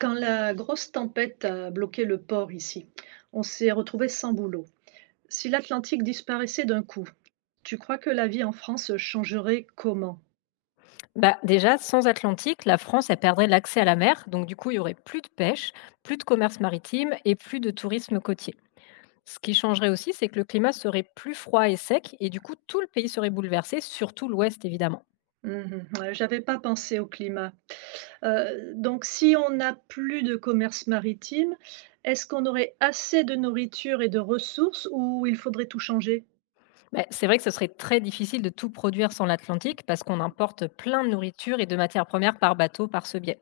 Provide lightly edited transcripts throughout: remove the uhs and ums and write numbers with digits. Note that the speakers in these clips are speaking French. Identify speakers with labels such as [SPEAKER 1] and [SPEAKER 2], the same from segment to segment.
[SPEAKER 1] Quand la grosse tempête a bloqué le port ici, on s'est retrouvé sans boulot. Si l'Atlantique disparaissait d'un coup, tu crois que la vie en France changerait comment?
[SPEAKER 2] Bah, déjà, sans Atlantique, la France, elle perdrait l'accès à la mer, donc du coup, il y aurait plus de pêche, plus de commerce maritime et plus de tourisme côtier. Ce qui changerait aussi, c'est que le climat serait plus froid et sec, et du coup, tout le pays serait bouleversé, surtout l'Ouest, évidemment.
[SPEAKER 1] Mhm, ouais, j'avais pas pensé au climat. Donc si on n'a plus de commerce maritime, est-ce qu'on aurait assez de nourriture et de ressources ou il faudrait tout changer?
[SPEAKER 2] Bah, c'est vrai que ce serait très difficile de tout produire sans l'Atlantique, parce qu'on importe plein de nourriture et de matières premières par bateau par ce biais.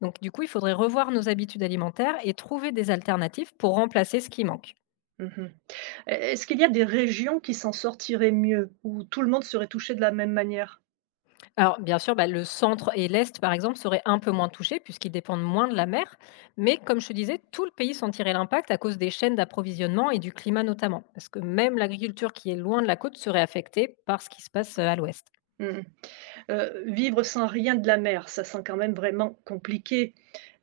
[SPEAKER 2] Donc du coup, il faudrait revoir nos habitudes alimentaires et trouver des alternatives pour remplacer ce qui manque.
[SPEAKER 1] Mmh. E Est-ce qu'il y a des régions qui s'en sortiraient mieux, où tout le monde serait touché de la même manière?
[SPEAKER 2] Alors bien sûr, bah, le centre et l'est, par exemple, seraient un peu moins touchés puisqu'ils dépendent moins de la mer. Mais comme je te disais, tout le pays sentirait l'impact à cause des chaînes d'approvisionnement et du climat notamment. Parce que même l'agriculture qui est loin de la côte serait affectée par ce qui se passe à l'ouest.
[SPEAKER 1] Mmh. Vivre sans rien de la mer, ça sent quand même vraiment compliqué.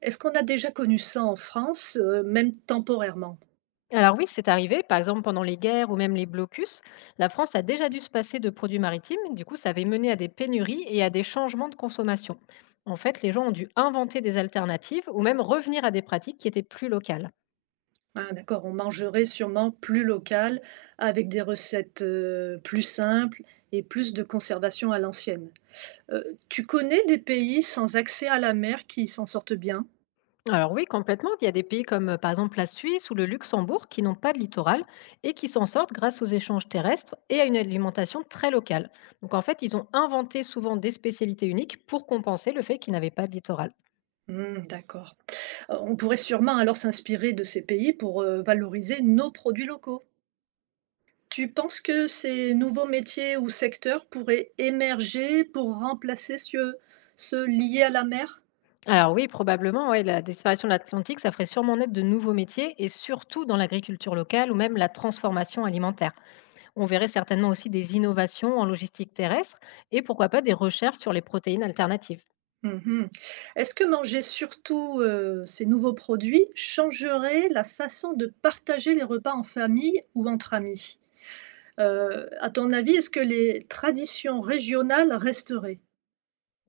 [SPEAKER 1] Est-ce qu'on a déjà connu ça en France, même temporairement?
[SPEAKER 2] Alors oui, c'est arrivé, par exemple pendant les guerres ou même les blocus, la France a déjà dû se passer de produits maritimes, du coup ça avait mené à des pénuries et à des changements de consommation. En fait, les gens ont dû inventer des alternatives ou même revenir à des pratiques qui étaient plus locales.
[SPEAKER 1] Ah d'accord, on mangerait sûrement plus local avec des recettes, plus simples et plus de conservation à l'ancienne. Tu connais des pays sans accès à la mer qui s'en sortent bien?
[SPEAKER 2] Alors oui, complètement. Il y a des pays comme par exemple la Suisse ou le Luxembourg qui n'ont pas de littoral et qui s'en sortent grâce aux échanges terrestres et à une alimentation très locale. Donc en fait, ils ont inventé souvent des spécialités uniques pour compenser le fait qu'ils n'avaient pas de littoral.
[SPEAKER 1] Mmh, d'accord. On pourrait sûrement alors s'inspirer de ces pays pour, valoriser nos produits locaux. Tu penses que ces nouveaux métiers ou secteurs pourraient émerger pour remplacer ceux liés à la mer?
[SPEAKER 2] Alors oui, probablement, ouais, la disparition de l'Atlantique, ça ferait sûrement naître de nouveaux métiers et surtout dans l'agriculture locale ou même la transformation alimentaire. On verrait certainement aussi des innovations en logistique terrestre et pourquoi pas des recherches sur les protéines alternatives.
[SPEAKER 1] Mmh. Est-ce que manger surtout, ces nouveaux produits changerait la façon de partager les repas en famille ou entre amis? À ton avis, est-ce que les traditions régionales resteraient?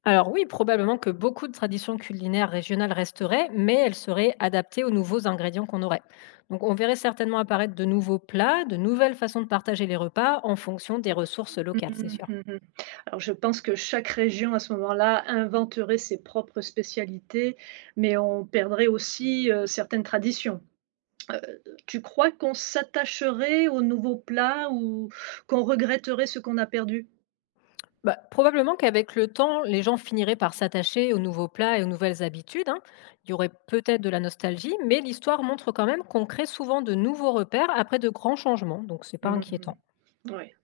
[SPEAKER 2] Alors oui, probablement que beaucoup de traditions culinaires régionales resteraient, mais elles seraient adaptées aux nouveaux ingrédients qu'on aurait. Donc on verrait certainement apparaître de nouveaux plats, de nouvelles façons de partager les repas en fonction des ressources
[SPEAKER 1] Mmh
[SPEAKER 2] locales, c'est
[SPEAKER 1] mh,
[SPEAKER 2] sûr.
[SPEAKER 1] mmh. Alors je pense que chaque région à ce moment-là inventerait ses propres spécialités, mais on perdrait aussi, certaines traditions. Heu, Tu crois qu'on s'attacherait aux nouveaux plats ou qu'on regretterait ce qu'on a perdu?
[SPEAKER 2] Bah, probablement qu'avec le temps, les gens finiraient par s'attacher aux nouveaux plats et aux nouvelles habitudes, hein. Il y aurait peut-être de la nostalgie, mais l'histoire montre quand même qu'on crée souvent de nouveaux repères après de grands changements, donc c'est pas
[SPEAKER 1] Mmh
[SPEAKER 2] inquiétant.
[SPEAKER 1] mh. Ouais,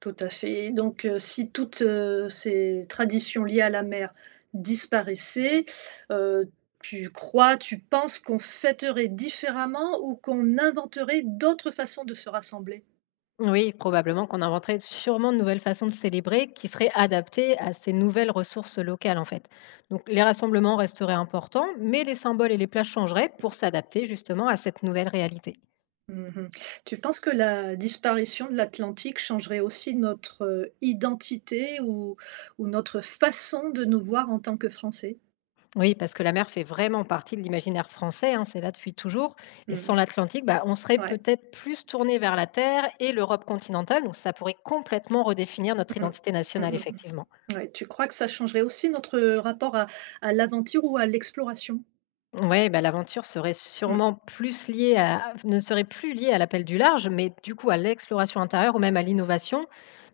[SPEAKER 1] tout à fait. Donc si toutes, ces traditions liées à la mer disparaissaient, heu, tu penses qu'on fêterait différemment ou qu'on inventerait d'autres façons de se rassembler?
[SPEAKER 2] Oui, probablement qu'on inventerait sûrement de nouvelles façons de célébrer qui seraient adaptées à ces nouvelles ressources locales en fait. Donc les rassemblements resteraient importants, mais les symboles et les plats changeraient pour s'adapter justement à cette nouvelle réalité.
[SPEAKER 1] Mmh. Tu penses que la disparition de l'Atlantique changerait aussi notre, identité ou notre façon de nous voir en tant que Français?
[SPEAKER 2] Oui, parce que la mer fait vraiment partie de l'imaginaire français, hein, c'est là depuis toujours.
[SPEAKER 1] Mmh
[SPEAKER 2] Et sans
[SPEAKER 1] mh.
[SPEAKER 2] l'Atlantique, bah, on serait
[SPEAKER 1] Ouais.
[SPEAKER 2] peut-être plus tourné vers la Terre et l'Europe continentale, donc ça pourrait complètement redéfinir notre
[SPEAKER 1] Mmh.
[SPEAKER 2] identité
[SPEAKER 1] Mmh
[SPEAKER 2] nationale,
[SPEAKER 1] mh
[SPEAKER 2] effectivement.
[SPEAKER 1] mh. Ouais, tu crois que ça changerait aussi notre, rapport à l'aventure ou à l'exploration?
[SPEAKER 2] Oui, bah, l'aventure serait
[SPEAKER 1] Mmh.
[SPEAKER 2] sûrement plus liée à, ne serait plus liée à l'appel du large, mais du coup à l'exploration intérieure ou même à l'innovation.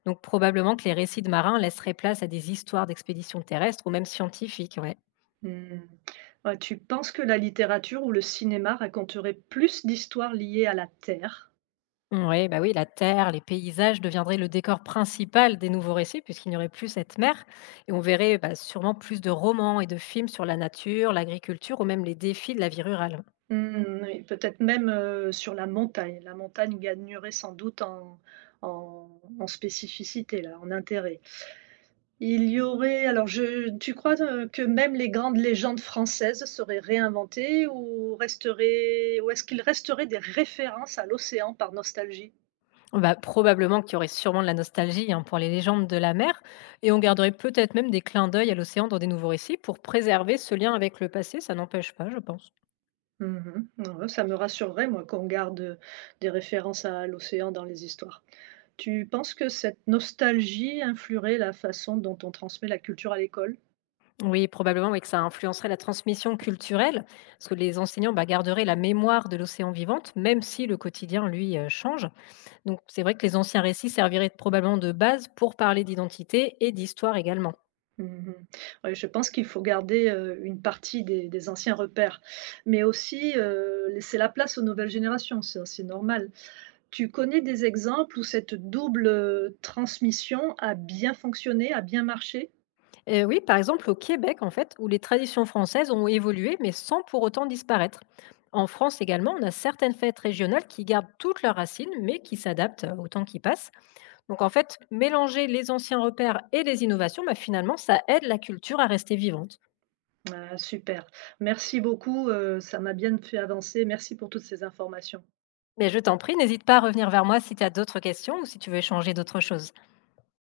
[SPEAKER 2] Donc probablement que les récits de marins laisseraient place à des histoires d'expéditions terrestres ou même scientifiques, ouais.
[SPEAKER 1] Mmh. Ouais, tu penses que la littérature ou le cinéma raconterait plus d'histoires liées à la terre?
[SPEAKER 2] Oui, bah oui, la terre, les paysages deviendraient le décor principal des nouveaux récits, puisqu'il n'y aurait plus cette mer. Et on verrait bah, sûrement plus de romans et de films sur la nature, l'agriculture ou même les défis de la vie rurale.
[SPEAKER 1] Mmh, oui, peut-être même, sur la montagne. La montagne gagnerait sans doute en en spécificité là, en intérêt. Il y aurait alors je tu crois, que même les grandes légendes françaises seraient réinventées ou resteraient ou est-ce qu'il resterait des références à l'océan par nostalgie?
[SPEAKER 2] Bah, probablement qu'il y aurait sûrement de la nostalgie hein, pour les légendes de la mer. Et on garderait peut-être même des clins d'œil à l'océan dans des nouveaux récits pour préserver ce lien avec le passé. Ça n'empêche pas, je pense.
[SPEAKER 1] Mmh. Ouais, ça me rassurerait moi qu'on garde, des références à l'océan dans les histoires. Tu penses que cette nostalgie influerait la façon dont on transmet la culture à l'école?
[SPEAKER 2] Oui, probablement oui, que ça influencerait la transmission culturelle, parce que les enseignants bah, garderaient la mémoire de l'océan vivante, même si le quotidien, lui, change. Donc c'est vrai que les anciens récits serviraient probablement de base pour parler d'identité et d'histoire également.
[SPEAKER 1] Mmh. Ouais, je pense qu'il faut garder, une partie des anciens repères, mais aussi, laisser la place aux nouvelles générations, ça c'est normal. Tu connais des exemples où cette double, transmission a bien fonctionné, a bien marché?
[SPEAKER 2] Oui, par exemple au Québec, en fait, où les traditions françaises ont évolué, mais sans pour autant disparaître. En France également, on a certaines fêtes régionales qui gardent toutes leurs racines, mais qui s'adaptent au temps qui passe. Donc en fait, mélanger les anciens repères et les innovations, bah, finalement, ça aide la culture à rester vivante.
[SPEAKER 1] Ah super, merci beaucoup, ça m'a bien fait avancer. Merci pour toutes ces informations.
[SPEAKER 2] Mais je t'en prie, n'hésite pas à revenir vers moi si tu as d'autres questions ou si tu veux échanger d'autres choses.